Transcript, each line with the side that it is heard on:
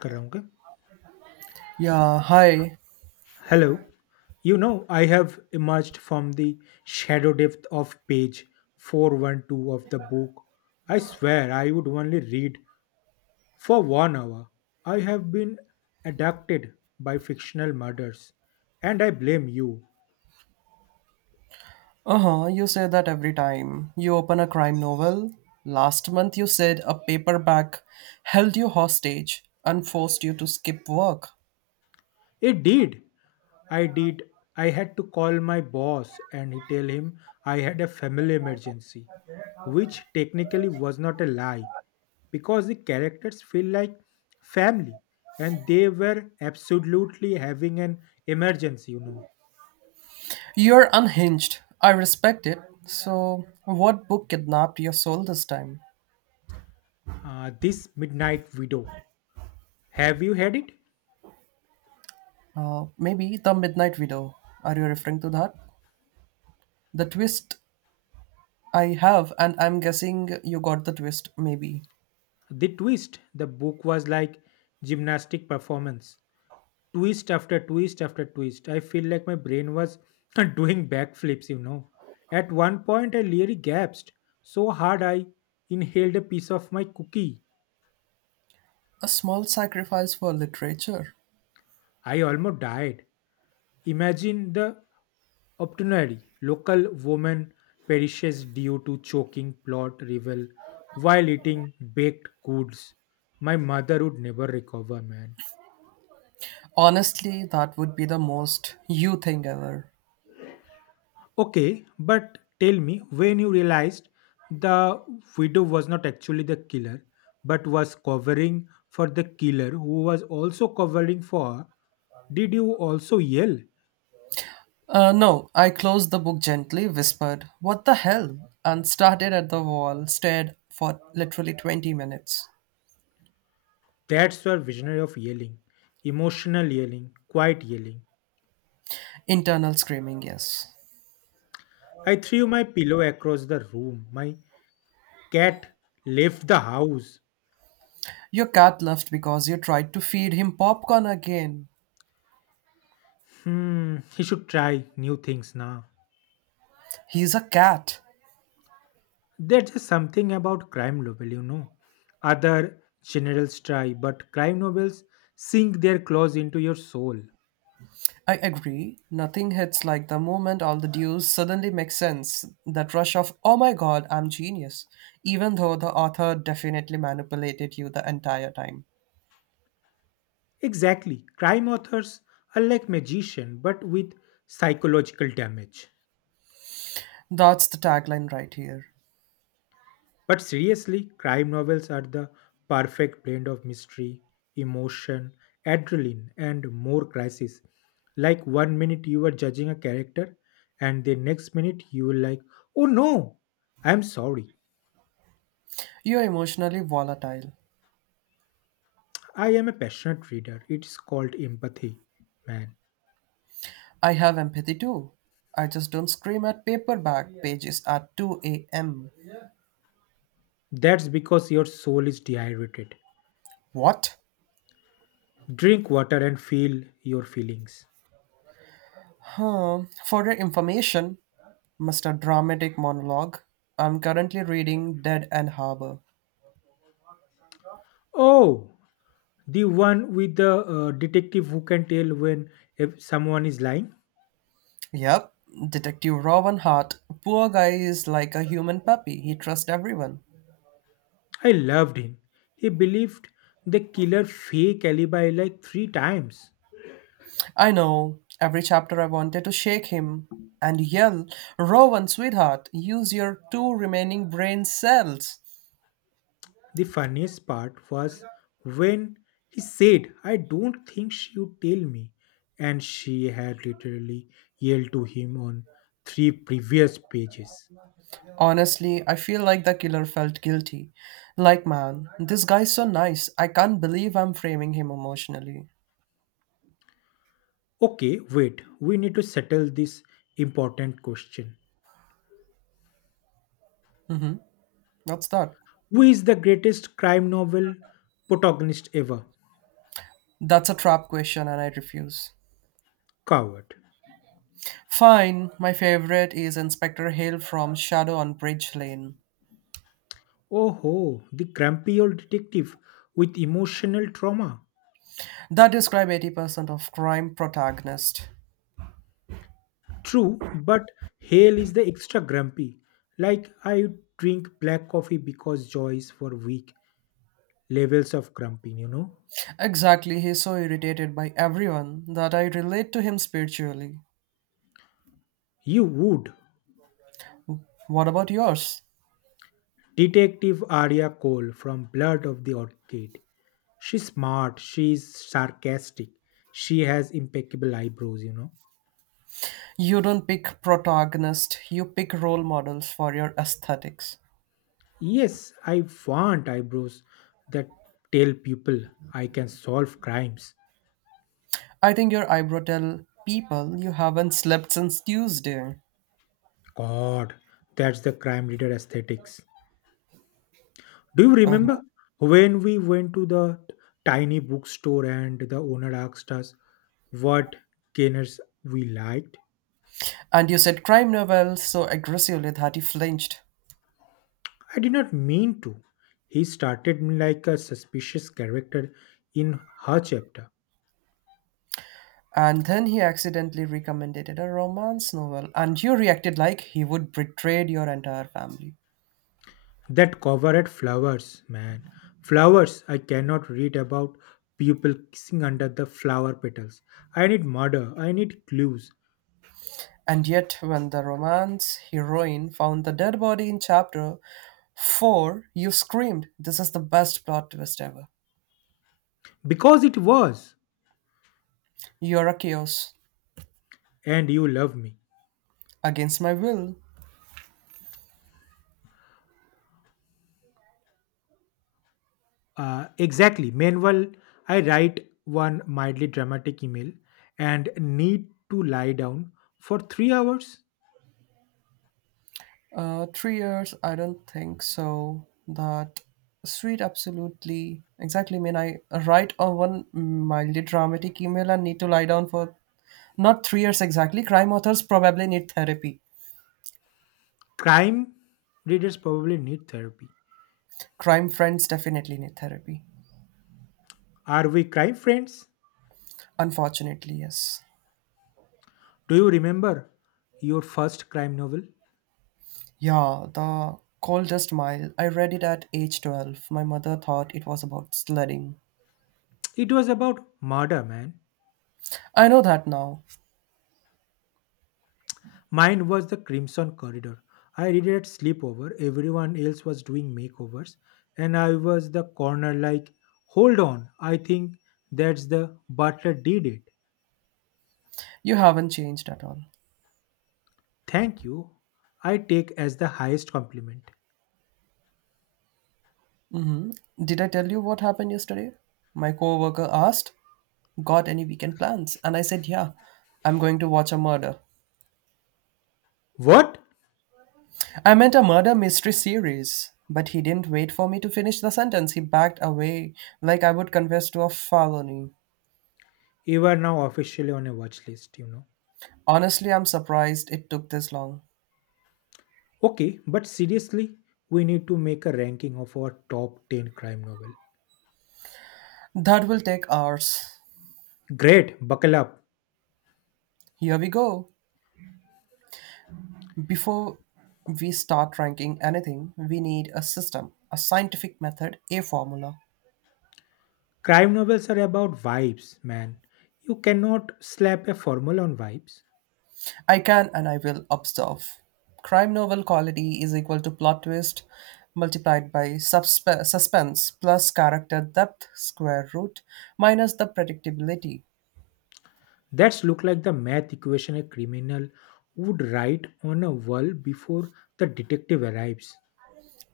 left: Karanga.
right: Yeah, hi.
left: Hello. I have emerged from the shadow depth of page 412 of the book. I swear I would only read for 1 hour. I have been abducted by fictional murders, and I blame you.
right: Uh huh, you say that every time. You open a crime novel. Last month you said a paperback held you hostage and forced you to skip work.
left: It did. I did. I had to call my boss and he tell him I had a family emergency, which technically was not a lie because the characters feel like family and they were absolutely having an emergency.
right: You're unhinged. I respect it. So, what book kidnapped your soul this time?
left: This Midnight Widow. Have you had it?
right: Maybe The Midnight Widow. Are you referring to that? The twist I have, and I'm guessing you got the twist, maybe.
left: The twist, the book was like gymnastic performance twist after twist after twist. I feel like my brain was doing backflips. At one point, I nearly gasped so hard I inhaled a piece of my cookie.
right: A small sacrifice for literature.
left: I almost died. Imagine the Optionary local woman perishes due to choking plot rival while eating baked goods. My mother would never recover, man.
right: Honestly, that would be the most you thing ever.
left: Okay, but tell me when you realized the widow was not actually the killer but was covering for the killer who was also covering for her, did you also yell?
right: No, I closed the book gently, whispered, What the hell? And started at the wall, stared for literally 20 minutes.
left: That's your visionary of yelling. Emotional yelling, quiet yelling.
right: Internal screaming, yes.
left: I threw my pillow across the room. My cat left the house.
right: Your cat left because you tried to feed him popcorn again.
left: Hmm, he should try new things now.
right: He's a cat.
left: There's just something about crime novel. Other generals try, but crime novels sink their claws into your soul.
right: I agree, nothing hits like the moment all the dues suddenly make sense. That rush of, oh my god, I'm genius, even though the author definitely manipulated you the entire time.
left: Exactly. Crime authors are like magician, but with psychological damage.
right: That's the tagline right here.
left: But seriously, crime novels are the perfect blend of mystery, emotion, adrenaline, and more crisis. Like one minute you are judging a character, and the next minute you will like, oh no, I'm sorry.
right: You're emotionally volatile.
left: I am a passionate reader. It's called empathy, man.
right: I have empathy too. I just don't scream at paperback pages at 2 a.m.
left: That's because your soul is dehydrated.
right: What?
left: Drink water and feel your feelings.
right: Huh. For your information, Mr. Dramatic Monologue, I'm currently reading Dead and Harbor.
left: Oh, the one with the detective who can tell when if someone is lying.
right: Yep, Detective Robin Hart. Poor guy is like a human puppy. He trusts everyone.
left: I loved him. He believed the killer fake alibi like three times.
right: I know. Every chapter I wanted to shake him and yell, Rowan, sweetheart, use your two remaining brain cells.
left: The funniest part was when he said, "I don't think she'd tell me." And she had literally yelled to him on three previous pages.
right: Honestly, I feel like the killer felt guilty. Like, man, this guy's so nice. I can't believe I'm framing him emotionally.
left: Okay, wait, we need to settle this important question.
right: What's that?
left: Who is the greatest crime novel protagonist ever?
right: That's a trap question, and I refuse.
left: Coward.
right: Fine, my favorite is Inspector Hale from Shadow on Bridge Lane.
left: Oh ho, the grumpy old detective with emotional trauma.
right: That describes 80% of crime protagonists.
left: True, but Hale is the extra grumpy. Like I drink black coffee because Joyce for weak levels of grumpy, you know.
right: Exactly, he's so irritated by everyone that I relate to him spiritually.
left: You would.
right: What about yours?
left: Detective Arya Cole from Blood of the Orchid. She's smart, she's sarcastic, she has impeccable eyebrows.
right: You don't pick protagonists, you pick role models for your aesthetics.
left: Yes, I want eyebrows that tell people I can solve crimes.
right: I think your eyebrow tell people you haven't slept since Tuesday.
left: God, that's the crime reader aesthetics. Do you
right: Uh-huh.
left: remember when we went to the tiny bookstore and the owner asked us what gainers we liked?
right: And you said crime novel so aggressively that he flinched.
left: I did not mean to. He started me like a suspicious character in her chapter.
right: And then he accidentally recommended it a romance novel, and you reacted like he would betray your entire family.
left: That cover had flowers, man. Flowers I cannot read about people kissing under the flower petals. I need murder. I need clues.
right: And yet, when the romance heroine found the dead body in chapter 4, you screamed, This is the best plot twist ever.
left: Because it was.
right: You're a chaos.
left: And you love me.
right: Against my will.
left: Exactly. Meanwhile, I write one mildly dramatic email and need to lie down for 3 hours.
right: 3 years, I don't think so. That sweet, absolutely. Exactly. I mean, I write on one mildly dramatic email and need to lie down for not 3 years exactly. Crime authors probably need therapy.
left: Crime readers probably need therapy.
right: Crime friends definitely need therapy.
left: Are we crime friends?
right: Unfortunately, yes.
left: Do you remember your first crime novel?
right: Yeah, The Coldest Mile. I read it at age 12. My mother thought it was about sledding.
left: It was about murder, man.
right: I know that now.
left: Mine was The Crimson Corridor. I read it at sleepover. Everyone else was doing makeovers, and I was the corner like, hold on, I think that's the butler did it.
right: You haven't changed at all.
left: Thank you. I take as the highest compliment.
right: Did I tell you what happened yesterday? My coworker asked, Got any weekend plans? And I said, Yeah, I'm going to watch a murder.
left: What?
right: I meant a murder mystery series. But he didn't wait for me to finish the sentence. He backed away like I would confess to a felony.
left: You are now officially on a watch list.
right: Honestly, I'm surprised it took this long.
left: Okay, but seriously, we need to make a ranking of our top 10 crime novel.
right: That will take hours.
left: Great, buckle up.
right: Here we go. Before we start ranking anything, we need a system, a scientific method, a formula.
left: Crime novels are about vibes, man. You cannot slap a formula on vibes.
right: I can and I will observe. Crime novel quality is equal to plot twist multiplied by suspense plus character depth square root minus the predictability.
left: That's look like the math equation a criminal would write on a wall before the detective arrives.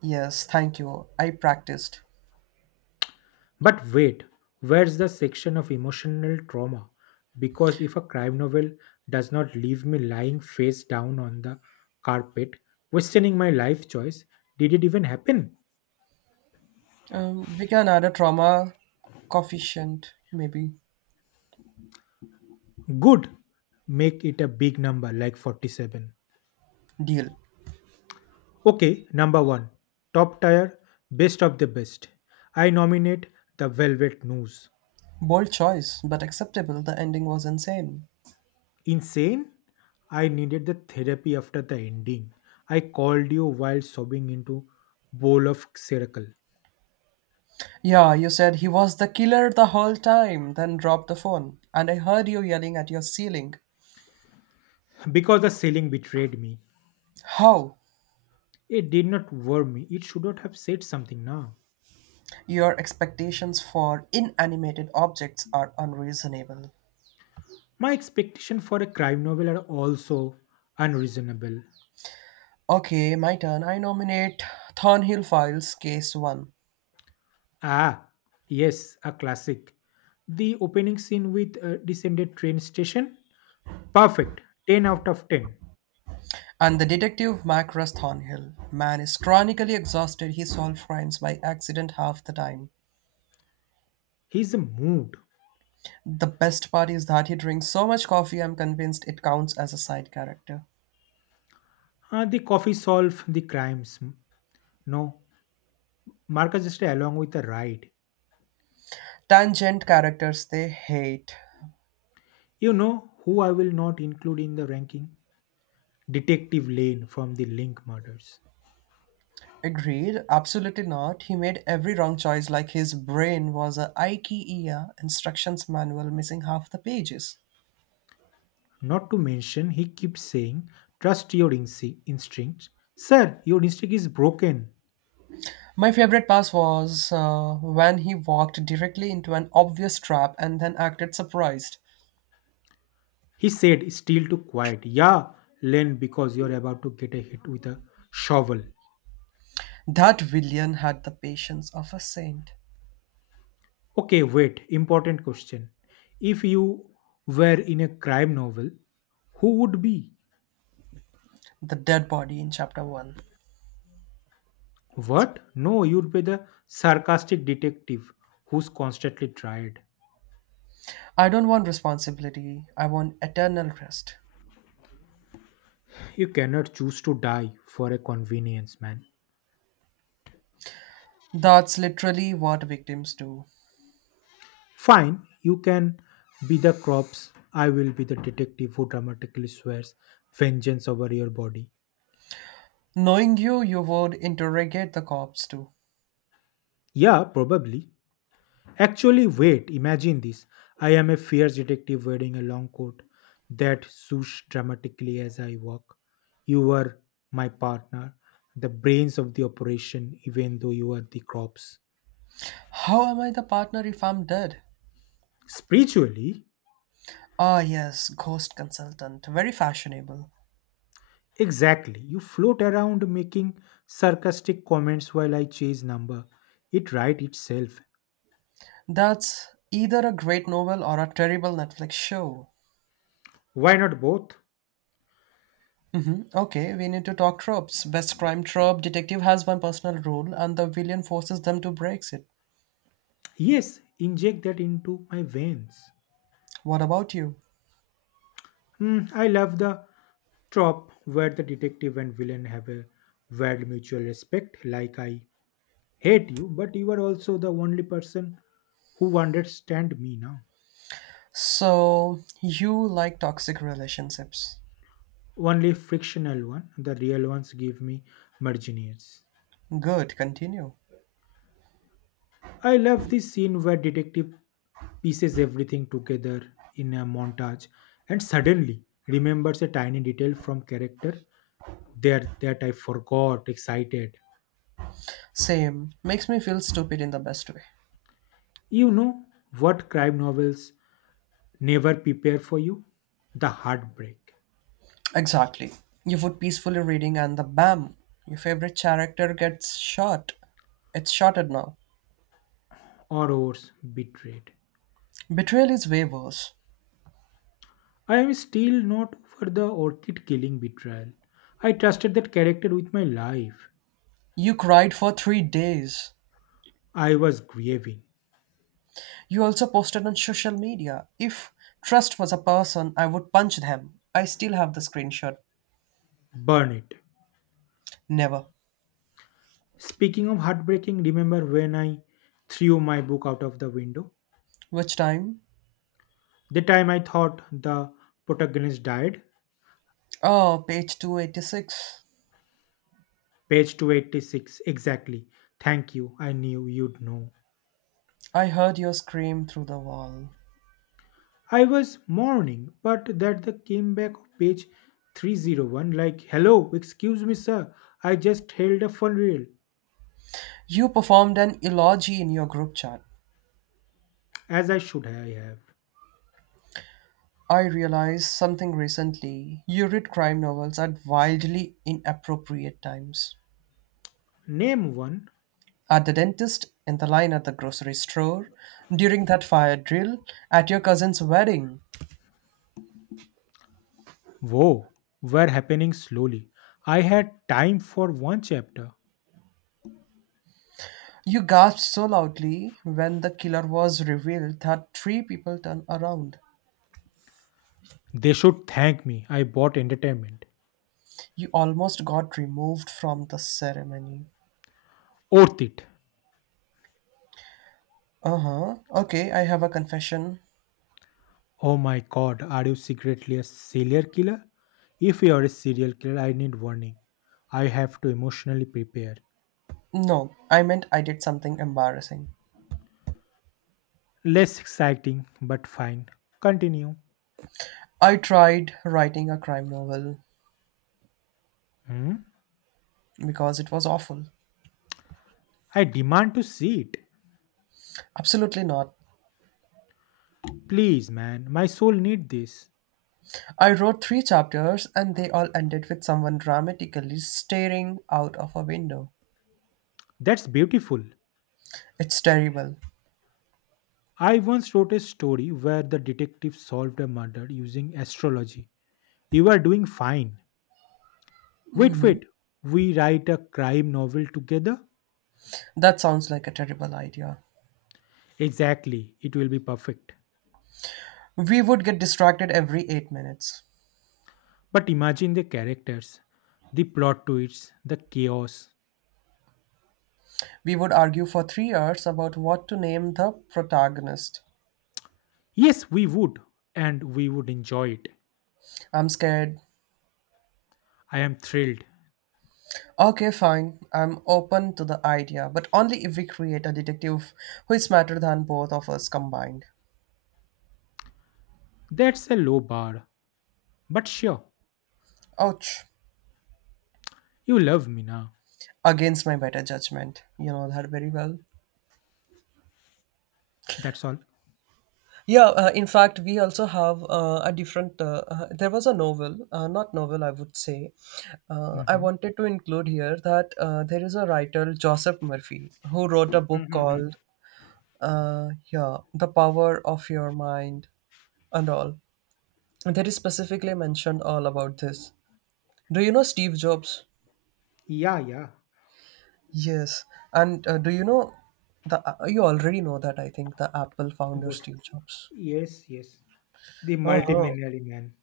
right: Yes, thank you. I practiced.
left: But wait, where's the section of emotional trauma? Because if a crime novel does not leave me lying face down on the carpet, questioning my life choice, did it even happen?
right: We can add a trauma coefficient, maybe.
left: Good. Make it a big number like 47.
right: Deal.
left: Okay, number one. Top tier, best of the best. I nominate the Velvet News.
right: Bold choice, but acceptable. The ending was insane.
left: Insane? I needed the therapy after the ending. I called you while sobbing into bowl of circle.
right: Yeah, you said he was the killer the whole time, then dropped the phone. And I heard you yelling at your ceiling.
left: Because the ceiling betrayed me.
right: How?
left: It did not warm me. It should not have said something now.
right: Your expectations for inanimated objects are unreasonable.
left: My expectation for a crime novel are also unreasonable.
right: Okay, my turn. I nominate Thornhill Files, Case 1.
left: Ah, yes, a classic. The opening scene with a descended train station. Perfect. 10 out of 10.
right: And the detective Macross Thornhill. Man is chronically exhausted, he solves crimes by accident half the time.
left: He's a mood.
right: The best part is that he drinks so much coffee, I'm convinced it counts as a side character.
left: Ah, the coffee solve the crimes. No, Marcus just along with the ride.
right: Tangent characters they hate.
left: You know who I will not include in the ranking? Detective Lane from the Link murders.
right: Agreed, absolutely not. He made every wrong choice like his brain was a IKEA instructions manual missing half the pages.
left: Not to mention, he keeps saying, "Trust your instinct. Sir, your instinct is broken.
right: My favorite pass was when he walked directly into an obvious trap and then acted surprised.
left: He said, still too quiet. Yeah, Len, because you're about to get a hit with a shovel.
right: That villain had the patience of a saint.
left: Okay, wait. Important question. If you were in a crime novel, who would be?
right: The dead body in chapter 1.
left: What? No, you'd be the sarcastic detective who's constantly tried.
right: I don't want responsibility, I want eternal rest.
left: You cannot choose to die for a convenience, man.
right: That's literally what victims do.
left: Fine, you can be the crops. I will be the detective who dramatically swears vengeance over your body.
right: Knowing you, you would interrogate the cops too.
left: Yeah, probably. Actually, wait, imagine this. I am a fierce detective wearing a long coat that swoosh dramatically as I walk. You are my partner, the brains of the operation, even though you are the crops.
right: How am I the partner if I'm dead?
left: Spiritually,
right: Ah, yes, Ghost Consultant. Very fashionable.
left: exactly. You float around making sarcastic comments while I chase number. It right itself.
right: That's either a great novel or a terrible Netflix show.
left: Why not both?
right: Hmm. Okay, we need to talk tropes. Best crime trope detective has one personal rule, and the villain forces them to break it.
left: Yes, inject that into my veins.
right: What about you?
left: Hmm, I love the trope where the detective and villain have a weird mutual respect, like I hate you, but you are also the only person who understand me now.
right: So, you like toxic relationships.
left: Only frictional one, the real ones give me marginaires.
right: Good, continue.
left: I love this scene where detective pieces everything together in a montage and suddenly remembers a tiny detail from character there that I forgot excited.
right: Same. Makes me feel stupid in the best way.
left: You know what crime novels never prepare for you? The heartbreak,
right: Exactly. You would peacefully reading and the bam, your favorite character gets shot. It's shotted now.
left: horrors, betrayed.
right: Betrayal is way worse.
left: I am still not over the orchid killing betrayal. I trusted that character with my life.
right: You cried for 3 days.
left: I was grieving.
right: You also posted on social media. If trust was a person, I would punch them. I still have the screenshot.
left: Burn it.
right: Never.
left: Speaking of heartbreaking, remember when I threw my book out of the window?
right: Which time?
left: The time I thought the protagonist died?
right: Oh, page 286.
left: Page 286, exactly. Thank you, I knew you'd know.
right: I heard your scream through the wall.
left: I was mourning, but that the came back of page 301 like, "Hello, excuse me, sir, I just held a funeral,"
right: You performed an eulogy in your group chat.
left: as I should I have.
right: I realized something recently. You read crime novels at wildly inappropriate times.
left: Name one.
right: At the dentist, in the line at the grocery store, during that fire drill, at your cousin's wedding.
left: Whoa, were happening slowly. I had time for one chapter.
right: You gasped so loudly when the killer was revealed that three people turned around.
left: They should thank me. I bought entertainment.
right: You almost got removed from the ceremony.
left: Worth it.
right: Uh huh. Okay, I have a confession.
left: Oh my god, are you secretly a serial killer? If you are a serial killer, I need warning. I have to emotionally prepare.
right: No, I meant I did something embarrassing.
left: Less exciting, but fine. Continue.
right: I tried writing a crime novel,
left: Hmm?
right: because it was awful.
left: I demand to see it.
right: Absolutely not.
left: Please, man, my soul need this.
right: I wrote three chapters and they all ended with someone dramatically staring out of a window.
left: That's beautiful.
right: It's terrible.
left: I once wrote a story where the detective solved a murder using astrology. You are doing fine. Wait, wait. We write a crime novel together?
right: That sounds like a terrible idea.
left: Exactly, it will be perfect.
right: We would get distracted every 8 minutes.
left: But imagine the characters, the plot twists, the chaos.
right: We would argue for 3 hours about what to name the protagonist.
left: Yes, we would, and we would enjoy it.
right: I'm scared.
left: I am thrilled.
right: Okay, fine. I'm open to the idea, but only if we create a detective who is smarter than both of us combined.
left: That's a low bar. But sure,
right: Ouch.
left: you love me now.
right: Against my better judgment. You know that very well.
left: That's all.
right: Yeah, in fact, we also have a different. There was a novel, not novel, I would say. I
left: Mhm.
right: wanted to include here that there is a writer, Joseph Murphy, who wrote a book
left: Mhm.
right: called yeah, The Power of Your Mind and all. And there is specifically mentioned all about this. Do you know Steve Jobs?
left: Yeah, yeah.
right: Yes. And do you know the? You already know that I think the Apple founder
left: Was
right: Steve Jobs.
left: yes, yes. The
right: Uh-huh.
left: multimillionaire man.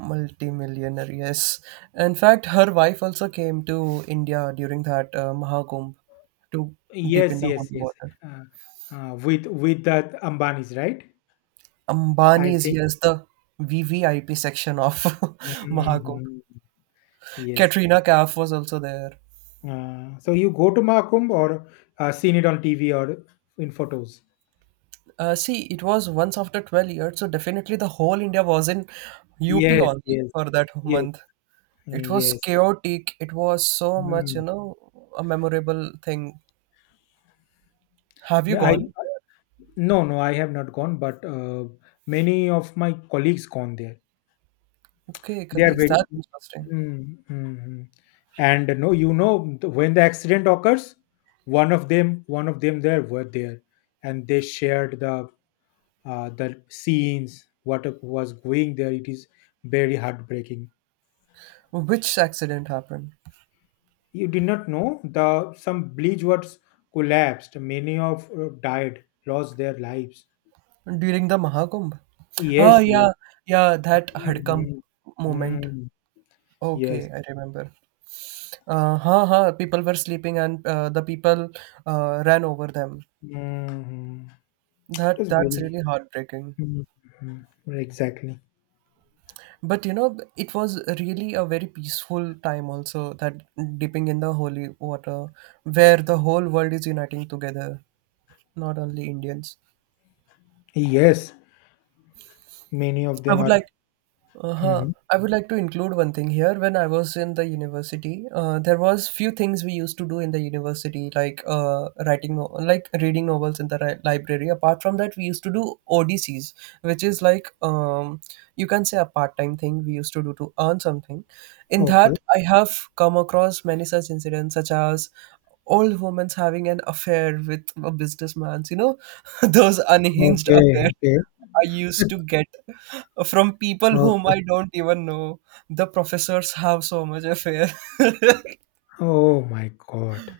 right: Multi-millionaire, yes. In fact, her wife also came to India during that Mahakumbh to dip in
left: Yes,
right: the hot
left: yes, yes.
right: water.
left: Uh, with the Ambanis, right? I
right: Ambani is,
left: think.
right: yes, the VVIP section of Mahakumbh.
left: Mhm. Yes.
right: Katrina Kaif was also there.
left: So you go to Mahakumbh or seen it on TV or in photos?
right: See, it was once after 12 years, so definitely the whole India was in UP
left: Yes,
right: only
left: yes,
right: for that
left: yes,
right: month. It was
left: yes.
right: chaotic. It was so much, you
left: Mm.
right: know, a memorable thing. Have you
left: Ma- I
right: gone?
left: no, no, I have not gone, but many of my colleagues gone there.
right: Okay,
left: They are
right: colleagues,
left: very.
right: that's interesting.
left: Mm, mm, mm. And no, when the accident occurs, one of them there were there, and they shared the scenes, what was going there. It is very heartbreaking.
right: Well, which accident happened?
left: You did not know the some bridge was collapsed. Many of died, lost their lives.
right: During the Mahakumbh? Ah,
left: Yes, yes.
right: yeah, yeah, that Hadkam
left: Mhm.
right: moment.
left: Mm, yes.
right: Okay, I remember. People were sleeping and the people ran over them.
left: Mhm. It
right: That
left: was
right: that's
left: very.
right: really heartbreaking.
left: Mhm. Exactly.
right: But you know, it was really a very peaceful time also that dipping in the holy water where the whole world is uniting together, not only Indians.
left: Yes, many of
right: I
left: them
right: would
left: are.
right: like Uh-huh.
left: Mhm.
right: I would like to include one thing here. When I was in the university, there was few things we used to do in the university, like writing, like reading novels in the library. Apart from that, we used to do ODCs, which is like you can say a part-time thing we used to do to earn something. In
left: Okay.
right: that, I have come across many such incidents, such as old women having an affair with a businessman. You know, those unhinged
left: Okay.
right: affairs.
left: Okay.
right: I used to get from people whom
left: Okay.
right: I don't even know. The professors have so much affair.
left: Oh my God.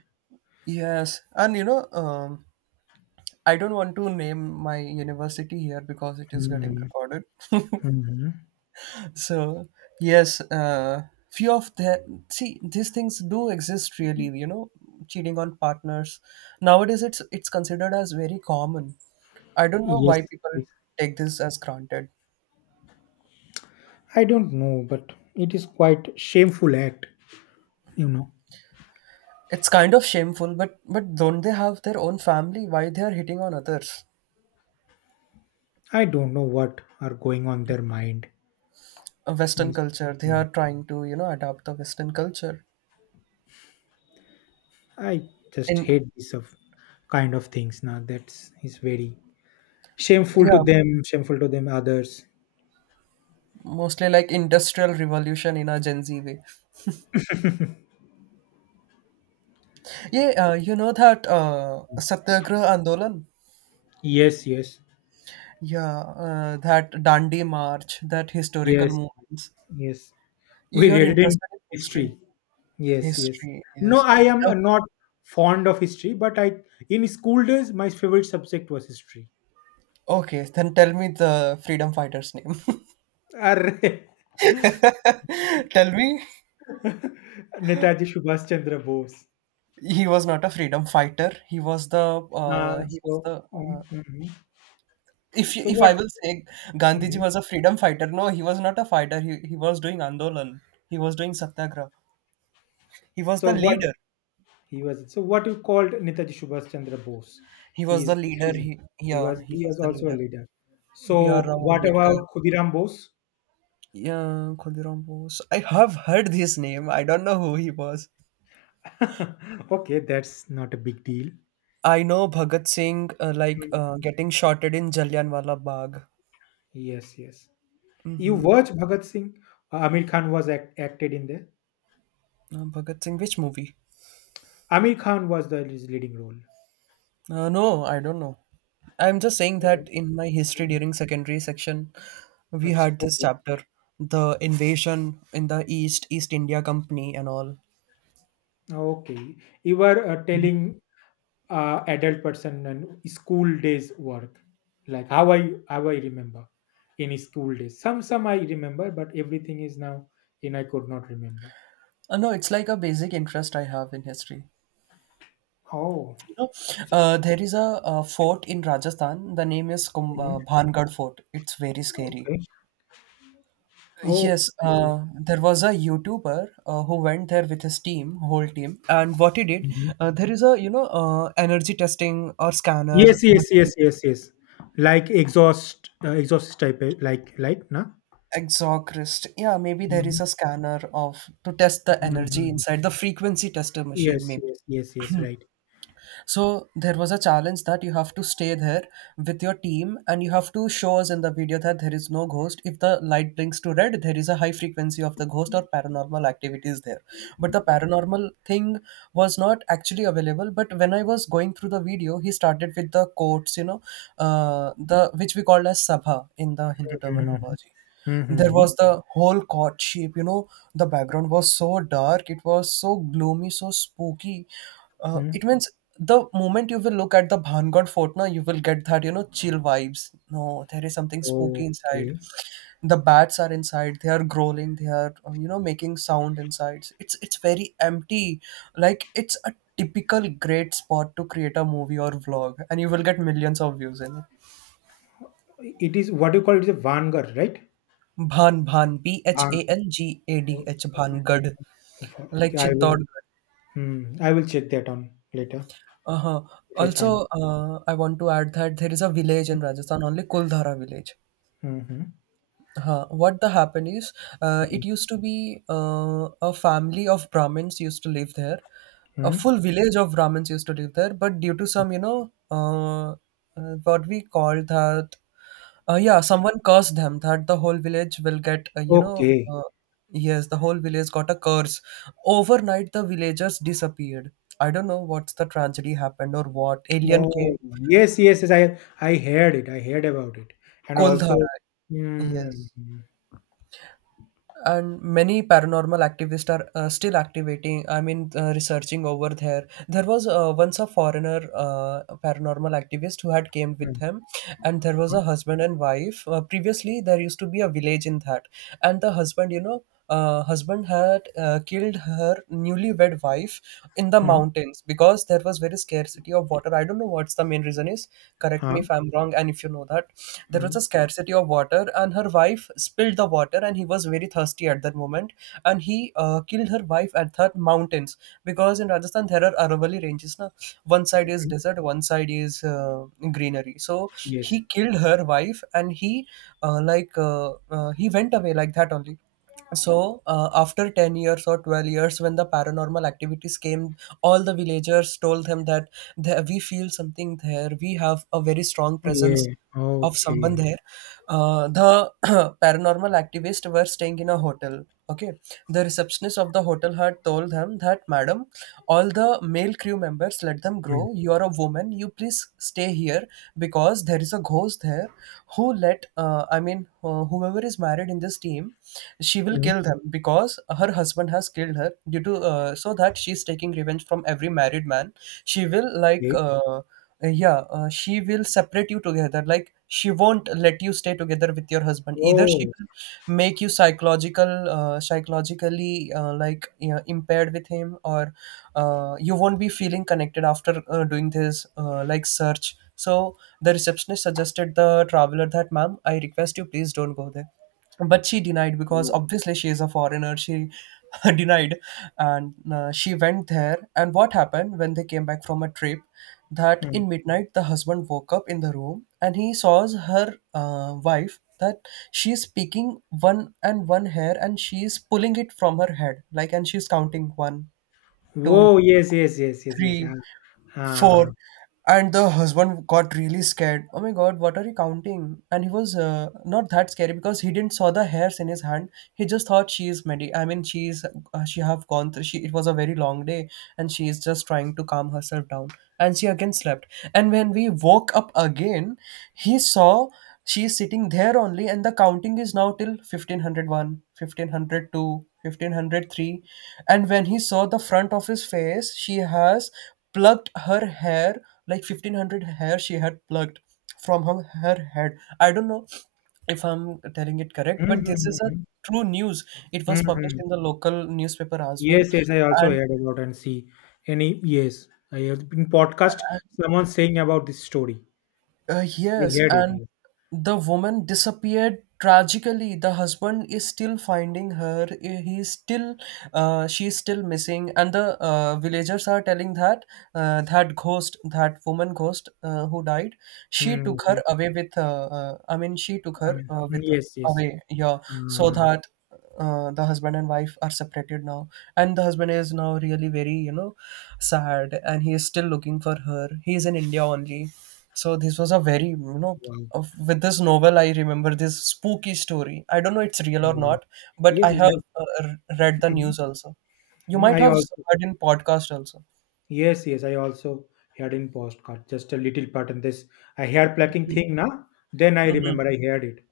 right: Yes, and you know, I don't want to name my university here because it is getting
left: Mhm.
right: recorded.
left: Mhm.
right: So yes, few of these things do exist really. You know, cheating on partners nowadays it's considered as very common. I don't know
left: Yes.
right: why people
left: Yes.
right: take this as granted.
left: I don't know, but it is quite shameful act. You know.
right: It's kind of shameful, but don't they have their own family? Why they are hitting on others?
left: I don't know what are going on their mind.
right: A Western
left: Is-
right: culture. They
left: Mm.
right: are trying to you know adapt the Western culture.
left: I just
right: And
left: hate these of kind of things now. That's is very
right: yeah,
left: shameful to them others.
right: mostly like industrial revolution in a Gen Z way. Yeah, you know that Satyagraha Andolan.
left: Yes, yes,
right: Yeah, that Dandi March, that historical
left: yes,
right: movements.
left: yes. We
right: You are
left: read it in
right: interested in history.
left: history. Yes, yes.
right: History,
left: No,
right: yes.
left: I am not fond of history, but I in school days my favorite subject was history.
right: Okay, then tell me the freedom fighters' name.
left: Arre.
right: Tell me.
left: Netaji Subhash Chandra Bose.
right: He was not a freedom fighter.
left: Uh,
right: He was
left: so,
right: the
left: um,
right: uh,
left: mhm. So
right: if
left: what?
right: I will say Gandhiji
left: Mhm.
right: was a freedom fighter. No, he was not a fighter. He was doing andolan. He was doing satyagraha. he was the
left: So what
right: leader
left: he was so what you called Netaji Subhash Chandra Bose.
right: he was the
left: He's,
right: leader,
left: he's
right: he
left: he
right: yeah,
left: was
right: he
left: he
right: was
left: was
right: the
left: also a
right: leader.
left: leader. So
right: BR Ram
left: what
right: Ambedkar.
left: about Khudiram Bose?
right: Yeah, Khudiram Bose, I have heard his name. I don't know who he was.
left: Okay, that's not a big deal.
right: I know Bhagat Singh, like,
left: Hmm.
right: getting shotted in Jallianwala Bagh.
left: Yes, yes. You
right: Mm-hmm.
left: watch Bhagat Singh. Amir Khan was acted in there.
right: Bhagat Singh, which movie?
left: Amir Khan was the his leading role.
right: No, I don't know. I'm just saying
left: Oh.
right: that in my history,
left: Mhm.
right: during secondary section, we
left: Achha,
right: had this
left: okay,
right: chapter, the invasion in the East, East India Company, and all.
left: okay. You were telling adult person and school days work, like how I remember. In school days some I remember, but everything is now in I could not remember.
right: No, it's like a basic interest I have in history.
left: Oh.
right: You know,
left: So.
right: there is a, fort in Rajasthan. The name is
left: Mhm.
right: Bhangad Fort. It's very scary.
left: Okay.
right: Yes,
left: Okay.
right: there was a YouTuber who went there with his team, whole team, and what he did,
left: Mhm.
right: there is a, you know, energy testing or scanner
left: Yes, yes,
right: machine.
left: yes, yes, yes. Like exhaust type, like na.
right: Exorcist. Yeah, maybe there is
left: Mhm.
right: a scanner of to test the energy
left: Mhm.
right: inside, the frequency tester machine,
left: Yes,
right: maybe.
left: yes, yes, yes, right.
right: So there was a challenge that you have to stay there with your team, and you have to show us in the video that there is no ghost. If the light blinks to red, there is a high frequency of the ghost or paranormal activities there. But the paranormal thing was not actually available. But when I was going through the video, he started with the quotes, you know, the which we called as sabha in the Hindu
left: Mhm.
right: terminology. There
left: Mhm.
right: was the whole courtship, you know. The background was so dark, it was so gloomy, so spooky. It
left: Mhm.
right: means the moment you will look at the Bhangad Fort now, you will get that, you know, chill vibes. No, there is something spooky inside.
left: Okay.
right: The bats are inside, they are growling, they are, you know, making sound inside. It's very empty. Like, it's a typical great spot to create a movie or vlog, and you will get millions of views in it.
left: It is what do you call it? It's a vanguard, right?
right: Bhan, B H A N G A D
left: Okay,
right: H Bhangad.
left: I
right: Like
left: okay, I will,
right: Chittorgarh.
left: I will check that on later,
right: Uh-huh.
left: if I find.
right: Also, I want to add that there is a village in Rajasthan, only Kuldhara village.
left: Mm-hmm.
right: Huh. What the happened is, it used to be, a family of Brahmins used to live there. A
left: Hmm.
right: full village of Brahmins used to live there, but due to some, you know, what we call that. Yeah, someone cursed them that the whole village will get, you know,
left: Okay.
right: yes, the whole village got a curse. Overnight, the villagers disappeared. I don't know what's the tragedy happened or what. Alien came.
left: Oh, yes, yes, yes. I heard it. I heard about it. And
right: Kuldhara.
left: also. Hmm.
right: Yes.
left: Hmm.
right: And many paranormal activists are, still activating, I mean, researching over there. There was, once, a foreigner, paranormal activist who had came with them. And there was
left: Hmm.
right: a husband and wife, previously there used to be a village in that. And the husband, you know, husband had, killed her newlywed wife in the
left: Mm,
right: mountains, because there was very scarcity of water. I don't know what's the main reason is. Correct
left: huh,
right: me if I'm wrong, and if you know that. There was a
left: mm,
right: scarcity of water, and her wife spilled the water, and he was very thirsty at that moment, and he, killed her wife at the mountains. Because in Rajasthan there are Aravalli ranges, na. One side is
left: mm,
right: desert, one side is greenery. So he
left: yes.
right: killed her wife, and he went away like that only. So, after 10 years or 12 years, when the paranormal activities came, all the villagers told them that, We feel something there, we have a very strong presence
left: Yeah.
right: of
left: Okay.
right: someone there." The paranormal activists were staying in a hotel. Okay, the receptionist of the hotel had told them that, "Madam, all the male crew members, let them grow.
left: Hmm.
right: You are a woman, you please stay here, because there is a ghost there, who let, I mean, whoever is married in this team, she will
left: Mm,
right: kill them. Because her husband has killed her, due to, so that she's taking revenge from every married man. She will, like,
left: okay.
right: yeah, she will separate you together, like she won't let you stay together with your husband. Either she
left: Oh.
right: will make you psychologically, like, you know, impaired with him, or you won't be feeling connected after, doing this, like, search." So the receptionist suggested the traveler that, "Ma'am, I request you, please don't go there." But she denied,
left: So, hmm.
right: because
left: Oh,
right: obviously she is a foreigner, she denied. And she went there, and what happened, when they came back from a trip, that
left: mm.
right: in midnight the husband woke up in the room, and he saw her, wife, that she is picking one and one hair, and she is pulling it from her head, like, and she's counting one, two,
left: Whoa, yes, yes, yes, yes, yes.
right: three,
left: Ah,
right: four,
left: ah.
right: and the husband got really scared. Oh my God, what are you counting? And he was not that scary, because he didn't saw the hairs in his hand. He just thought she is medi, I mean, she is, she have gone through. She, it was a very long day, and she is just trying to calm herself down. And she again slept. And when we woke up again, he saw she is sitting there only, and the counting is now till 1501, 1502, 1503. And when he saw the front of his face, she has plucked her hair, like 1500 hair she had plucked from her head. I don't know if I'm telling it correct,
left: Hmm.
right: but
left: Hmm,
right: this
left: hmm,
right: is a
left: hmm.
right: true news. It
left: Hmm,
right: was published
left: hmm.
right: in the local newspaper as well.
left: Yes, yes, I also
right: And
left: heard about and see any. Yes, I heard in podcast someone saying about this story. I
right: Yes,
left: heard it.
right: and
left: Yes.
right: the woman disappeared tragically. The husband is still finding her. He's still, she's still missing, and the villagers are telling that, that ghost, that woman ghost, who died, she took her
left: hmm
right: away with. I mean, she took
left: I
right: her,
left: mean, mm,
right: with
left: yes, yes.
right: away. Yeah, so
left: Uh,
right: that. The husband and wife are separated now, and the husband is now really very, you know, sad, and he is still looking for her. He is in India only. So this was a very, you know,
left: wow,
right: with this novel, I remember this spooky story. I don't know it's real or
left: wow.
right: not, but
left: Yes,
right: I
left: yes,
right: have
left: I.
right: read the
left: Mhm.
right: news also. You
left: Mm,
right: might
left: I
right: have
left: also.
right: heard in podcast also.
left: Yes, yes, I also heard in postcard just a little part in this. I hair plucking thing now. Then I
right: Mhm.
left: remember I heard it.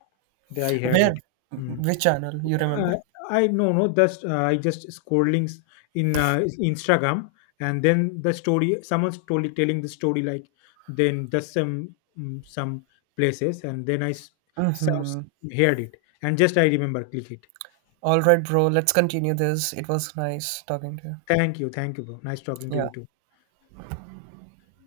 left: Then I heard it.
right: Where,
left: Hmm.
right: which channel you
left: Uh,
right: remember?
left: I no, no, just I just scrolling in Instagram, and then the story someone's told telling the story like, then just some some places, and then some,
right: Mm-hmm.
left: heard it, and just I remember click it.
right: All right, bro. Let's continue this. It was nice talking to you.
left: Thank you, bro. Nice talking to
right: Yeah.
left: you too.